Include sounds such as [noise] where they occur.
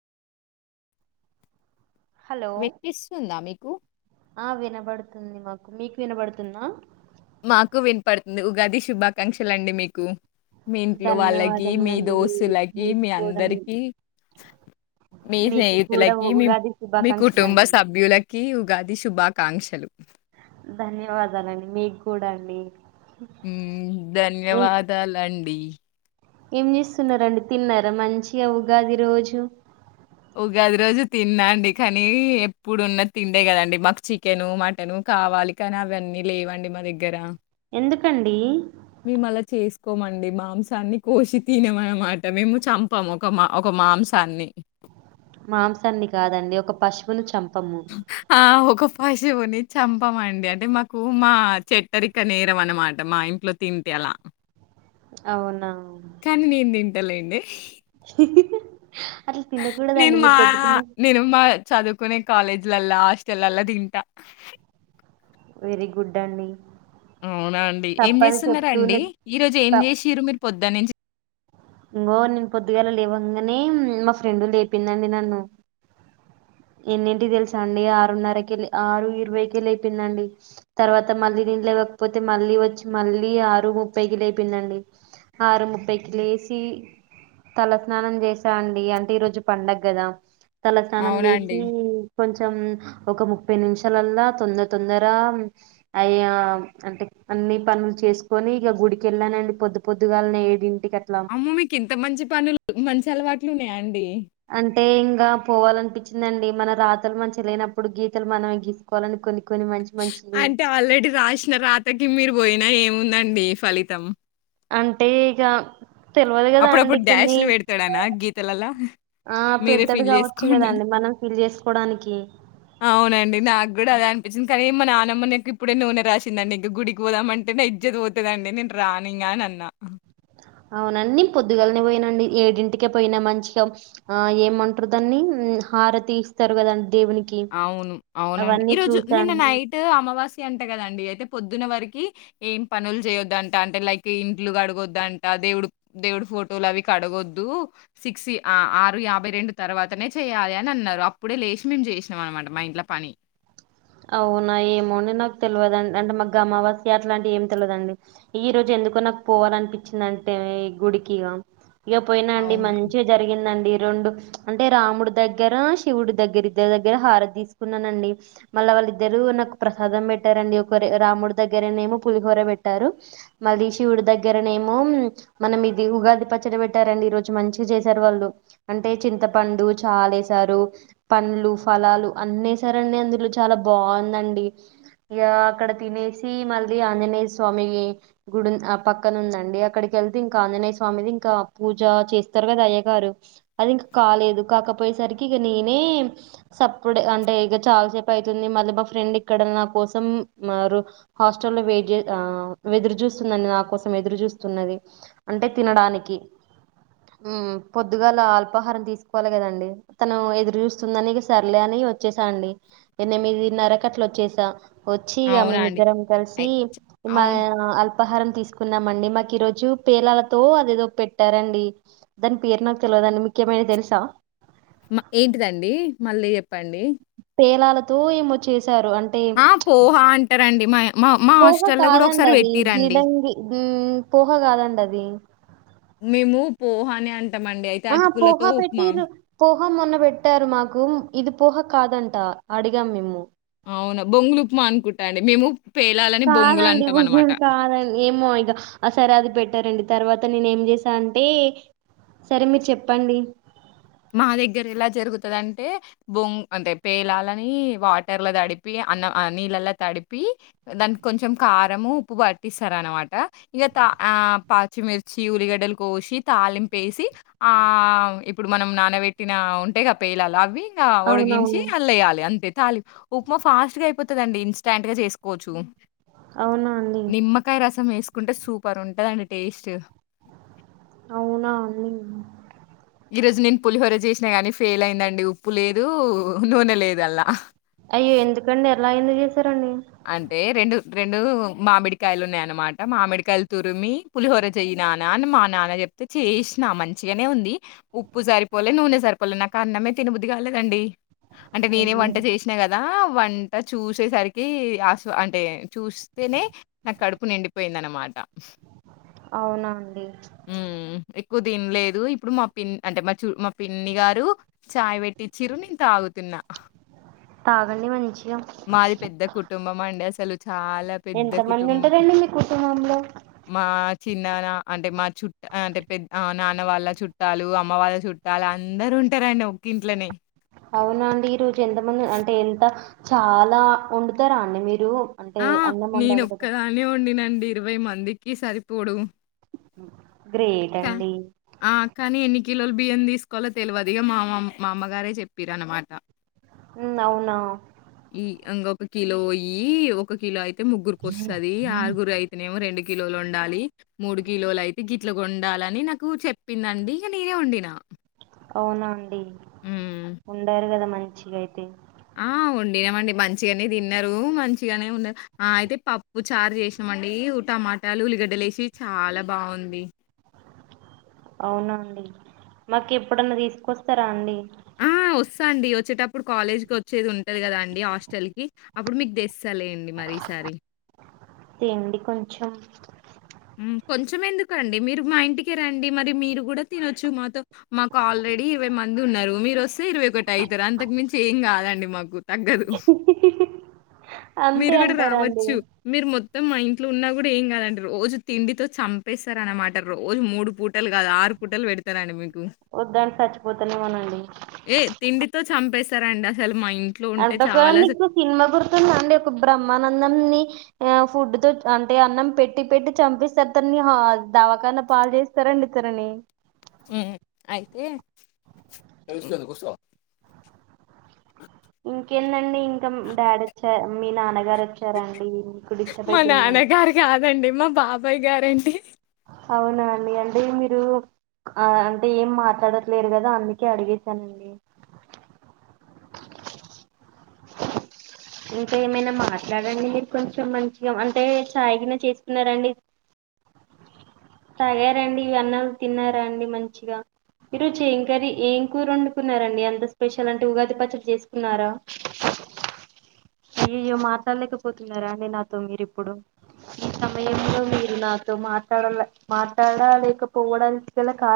Hello వెప్పిస్తుందా మీకు ఆ వినబడుతుంది మాకు మీకు వినబడుతుందా మాకు వినపడుతుంది ఉగాది శుభాకాంక్షలండి మీకు మీ ఇంట్లో వాళ్ళకి మీ ధన్యవాదములండి దోస్తులకి మీకు మీ కూడా అందరికి మీ మీకు కూడా స్నేహితులకి మీ ఉగాది మీ కుటుంబ శుభాకాంక్షలండి సభ్యులకి ఉగాది శుభా కాంక్షలు ధన్యవాదాలండి మీకు కూడా అండి ఏం ధన్యవాదాలండి ఏం చేస్తున్నారంండి తిన్నా మంచి అవుగాది రోజు ఉగాది రోజు తిన్నాండి కానీ ఎప్పుడున్న తిండే కదండి మాకు చికెను మటను కావాలి కానీ అవ అన్నీ లేవండి మా దగ్గర ఎందుకండి కోమండి మాంసాన్ని కోసి తినమ అనమాట మేము చంపాము ఒక మా ఒక మాంసాన్ని మాంసాన్ని కాదండి ఒక పశపువును చంప ఆ హ పశువుని చంపమండి అంటే మాకు మా చెట్టరిక నేరం అనమాట మా ఇంట్లో తింటే అలా అవునా కానీ నేను తింటలేండి హి హి నేను మా నేను మా చదువు కొనే కాలేజ్లలా హాస్టెల్ లల్ల తింటా వెరీ గుడ్ అండి అవునా అండి ఏం తప్పని చేస్తున్నారా అండి చెప్తూనే ఈ రోజు ఏం చేసిరు మీరు పొద్దట్నుంచి ఇంకోో నేను పొద్దుగాల లేవంగానే మా ఫ్రెండ్ లేపోందండి నన్ను ఎన్నింటి తెలుసా అండి ఆరున్నరకి ఆరు ఇరవైకి లేయిపోయిందండి తర్వాత మళ్ళీ నేను లేవకపోతే మళ్ళీ వచ్చి మళ్ళీ ఆరు ముప్పైకిి లేయిపోయిందండి ఆరు ముప్పైకిి లే తలస్నానం చేసానండి అంటే ఈ రోజు పండగ కదా తల స్నానం అవునా అండి? చేసి కొంచం కొెం ఒక ముప్పై నిమిషాలల్లా తొందర తొందర అయ అంటే అన్ని పనులు చేసుకొని ఇక గుడికెళ్ళానండి పొద్దు పొద్దుగాలని ఏడింటికి అట్లా అమ్మ మీకు ఇంత మంచి పనులు మంచి అలవాట్లు ఉన్నాయండి అంటే ఇంకా పోవాలనిపించి వచ్చిందండి మన రాతలు మనంచి లేనప్పుడు గీతలు మనమే గీసుకోవాలని కొన్ని కొన్ని మంచి మంచివి అంటే ఆల్రెడీ రాసిన రాతకి మీరు పోయినా ఏమి ఉందండి ఫలితం అంటే ఇక తెలవదు కదా అండి అప్పుడప్పుడు కొన్ని డ్యాష్లు పెడతాడానా గీతలలా ఆ మీరే పెడతాడు ఫీల్ కావచ్చు చేసుకోండిడి కదండి మనం ఫిల్ చేసుకోవడానికి అవునండి నాకు కూడా అద అనిపించి కానీ మా నానమ్మకు ఇప్పుడే నూనె రాసిందండి ఇంక గుడికి పోదామంటే నా ఇజ్జది పోతుందండి నేను రానింగా అని అన్నా అవునండి పొద్దుగాలనే పోయినండి ఏడింటికే పోయినా మంచిగా ఆ ఏమంటారు దాన్ని హారతీస్తారు కదండి దేవునికి అవును అవునండి అవన్నీ ఈరోజు నిన్న చూసాను నైట్ అమావాస్య అంటే కదండి అయితే పొద్దు ప వరకి ఏం పనులు చేయొద్దంట అంటే లైక్ ఇంట్లు కడగొద్ంట దేవుడు దేవుడు ఫోటోలు అవి కడగొద్దు సిక్స్ ఆరు యాభై రెండు తర్వాతనే చేయాలి అని అన్నారు అప్పుడే లేచి మేం చే మనమాట మా ఇంట్లో పని అవునా ఏమోని నాకు తెలియదండి అంటే మా అమావాస్య అట్లా అంటి ఏమి తెలియదండి ఈ రోజు ఎందుకో నాకు పోవాలనిపించింది అంటే ఈ గుడికిగా ఇక పోయినా అండి అవునా! మంచిగా జరిగిందండి ఈ రెండు అంటే రాముడి దగ్గర శివుడి దగ్గర ఇద్దరి దగ్గర హారతి తీసుకున్నానండి మళ్ళీ వాళ్ళిద్దరు నాకు ప్రసాదం పెట్టారంండి ఒకరే రాముడి దగ్గరనే ఏమో పులిహోర పెట్టారు మళ్ళీ శివుడి దగ్గరనే ఏమో మన ఇది ఉగాది పచ్చడి పెట్టారండి ఈరోజు మంచి చేసారు వాళ్ళు అంటే చింతపండు చారేసారు పండ్లు ఫలాలు అన్నేసారండి అందులో చాలా బాగుందండి ఇక అక్కడ తినేసి మళ్ళీ ఆంజనేయ స్వామి గుడి ఆ పక్కన ఉందండి అక్కడికి వెళ్తే ఇంకా ఆంజనేయ స్వామిది ఇంకా పూజ చేస్తారు కదా అయ్య గారు అది ఇంక కాలేదు కాకపోయేసరికి ఇక నేనే సప్పడ్ అంటే ఇక చాలా చె అతుంది మళ్ళీ మా ఫ్రెండ్ ఇక్కడ నా కోసం మ హాస్టల్ లో వెయిట్ ఎదురు చూస్తుందిండి నా కోసం ఎదురు చూస్తున్నది అంటే తినడానికి పొద్దుగాలా అల్పాహారం తీసుకోవాలి కదండి తను ఎదురు చూస్తుందని సర్లే అని వచ్చేసా అండి ఎనిమిదిన్నరకట్లు వచ్చేసాం వచ్చి ఇక అవునా అండి. మేమిద్దరం కలిసి అయి చ్ మా అవునా! అల్ ఉపహారం తీసుకున్నామండి మాకు ఈ రోజు పేలాలతో అదేదో పెట్టారంండి దాని పేరు నాకు తెలియదండి ముఖ్యమైన తెలుసా మ ఏంటిదండి మళ్ళీ చెప్ చెప్పండి ఒ ఏమో చ్చే ఆ పోహ అంటారంండి మా మా మా పోహా హాస్టల్‌లో గూడా కాదండి ఒకసారి అది పెట్టిర్రండి. దిడంగి పోహ కాదండ అది అని ఆన్ అంటామండి అయితే అటుకులతో ఉప్మా హ మొన్న పెట్టారు మాకు ఇది పహ కాదంట అడిగాం మేము అవునా బొంగులుప్మా అనుకుంటా అండి మేము పేలాలని కాదండి బొంగులంటామనమాట. బు్గులు కాదండి ఏమో ఇక ఆ సరే అది పెట్టి ంటారండి తర్వాత నేను ఏం చేసాను అంటే సరే మీరు చెప్పండి మా దగ్గర ఎలా జరుగుతుంది అంటే బొంగ అంటే పేలాలని వాటర్లో తడిపి అన్న నీళ్ళలో తడిపి దానికి కొంచెం కారంము ఉప్పు పట్టిస్తారు అనమాట ఇంక తా పాచ్చిమిర్చి ఉల్లిగడ్డలు కోసి తాలింప వేసి ఆ ఇప్పుడు మనం నానబెట్టిన ఉంటే క పేయిలాల అవి ఒడిగించి అవునవును అల్ వయ్యాలి అంతే తాలి ఉప్మా ఫాస్ట్ గా అయిపోతుందండి ఇన్స్టాంట్ గా చేసుకోవచ్చు అవునా అండి నిమ్కాయ రసం వేస్కు తీసుకుంటే సూపర్ ఉంటందండి టేస్ట్ అవునా అన్న ఈ రోజు నేను పులిహోర చేసినా గాని ఫెయిల్ అయిందండి ఉప్పు లేదు నూనె లేదు అల్లా అయ్యో ఎందుకండి ఎరలా అ తరణడి రెండు రెండు మామిడికాయలు ఉన్నాయనమాట మామిడికాయలు తురిమి పులిహోర చెయ్య నానా అని మా నాన్న చెప్తే చేసిన మంచిగానే ఉంది ఉప్పు సరిపోలే నూనె సరిపోలే నాకు అన్నమే తిినబుద్ధది కాలేదండి అంటే నేనే అయ్యో వంట చేసినా కద్ నా వంట చూసేసరి కి ఆస అంటే చూస్తేనే నా కడుపు నిండిపోయింది అన్నమాట అవునా అండి కు తిన్లేదు ఇప్పుడు మా పిన్ అంటే మా చూ మా పిన్ని గారు చాయ్ పెట్టిచ్చురు నేను తాగుతున్నా తాగండి మంచిగా మాది పెద్ద కుటుంబం అండి అస్సలు చాలా పెద్ద ఎంత మంది కుటుంబం ఉంటారండి మీ కుటుంబంలో మా చిన్నానా అంటే మా చుట్ట అంటే పెద్ద నాన్న వాళ్ళ చుట్టాలు అమ్మ వాళ్ళ చుట్టాలు అందరూ ఉంటారండి ఒకింట్లోనే అవునా అండి ఈరోజు ఎంత మంది అంటే ఎంత చాలా వండుతారా అండి మీరు అంటే ఆ అన్నం నేను వండాలి కదా ఒక్కదానే వండినండి ఇరవై మందికి సరిపోడు గ్రేట్ క అండి ఆ కానీ ఎన్ని కిలోల బియ్యం తీసుకోవాలో తెల్వదు ఇగ మామమ్ మా అమ్మగారే చెప్పిరు అన్నమాట ఉ అవునా ఒక కిలో ఈ ఒక కిలో అయి ఐతే ముగ్గురుకి వస్తది ఆరుగురు అయితేనేమో రెండు కిలోలు వండాలి మూడు కిలోలు అయి టికిట్లు వండాలని నాకు చెప్పిందండి ఇగ నేనే వండినా అవునా అండి హ్మ్. వండారు కదా మన్ చిగా అయితే ఆ వండినామండి మంచిగనే తిన్నారు. మంచిగనే ఉం అయితే పప్పు చారు చేసినమండి టమాటాలు ఉల్లిగడ్డలు ఏసి చాలా బాగుంది. అవునా అండి మాకు ఎప్పుడన్నా తీసుకొస్తారా అండి వస్తా అండి వచ్చేటప్పుడు కాలేజ్ వచ్చేది ఉంటది కదా అండి హస్టల్కి అప్పుడు మీకు తెస్ తేండి కొంచం కొంచమేందుకండి మీరు మా ఇంటికే రండి మరి మీరు గుడా తినొచ్చు మాతో మాకు ఆల్రెడీ ఇరవై మంది ఉన్నరు మీరు వస్తే ఇరవై ఒకటి అయితారు అంతకు మించి ఏం కాదండి మాకు తగ్గదు అంతే మీరు గుడా అంటారా అండి రావచ్చు మీరు మొ నువ్వు మా ఇంట్లో ఉన్నా గుడా ఏం కాదనరు రోజు తిండితో చంపేస్తరన్నమాట రోజు మూడు పూటలు కాదు ఆరు పూటలు పెడతారండి మీకు వద్దని చచ్చిపోతానేమోనండి రండి అసలు మా ఇంట్లో ఉంటే [inaudible] చాలా అసలు సినిమా గుర్తుందా అండి ఒక బ్రహ్మానందన్ని ఆ ఫుడ్ తో అంటే అన్నం పెట్టి పెట్టి చంపిస్తారు తనని దవాఖనా పాల్ చేస్తారండి అతరని హ్ అయితే [inaudible] ఇంకేందండి ఇం ఇంత డాడ్ మీ నానక్ గార్ వచ్చారా అండి మీకు డిస్టర్బ్ మా అయితుందా నాన్నగారు గాదండి. మా బాబాయ్ గారండి అవునా అండి అంటే మీరు ఆ అంటే ఏం మాట్లాడట్లేరు కదా అందుకే అడిగేశానండి ఇంకా ఏమైనా మాట్లాడండి కొంచం మంచిగా అంటే చాయ్ గిన చేసుకున్నారండి తాగారండి ఇగ అన్నం తిన్నారా అండి మంచిగా ఈరోజ్ ఏం కర్రీ ఏం కూర వండుకున్నారండి ఎంత స్పెషల్ అంటే ఉగాది పచ్చడి చేసుకున్నారా? అయ్యయ్యో మాట్లాడలేకపోతున్నారా అండి నాతో మీరు ఇప్పుడు ఈ సమయంలో మీరు నాతో మాట్లాడ మాట్లాడలేకపోవడానికి గల కార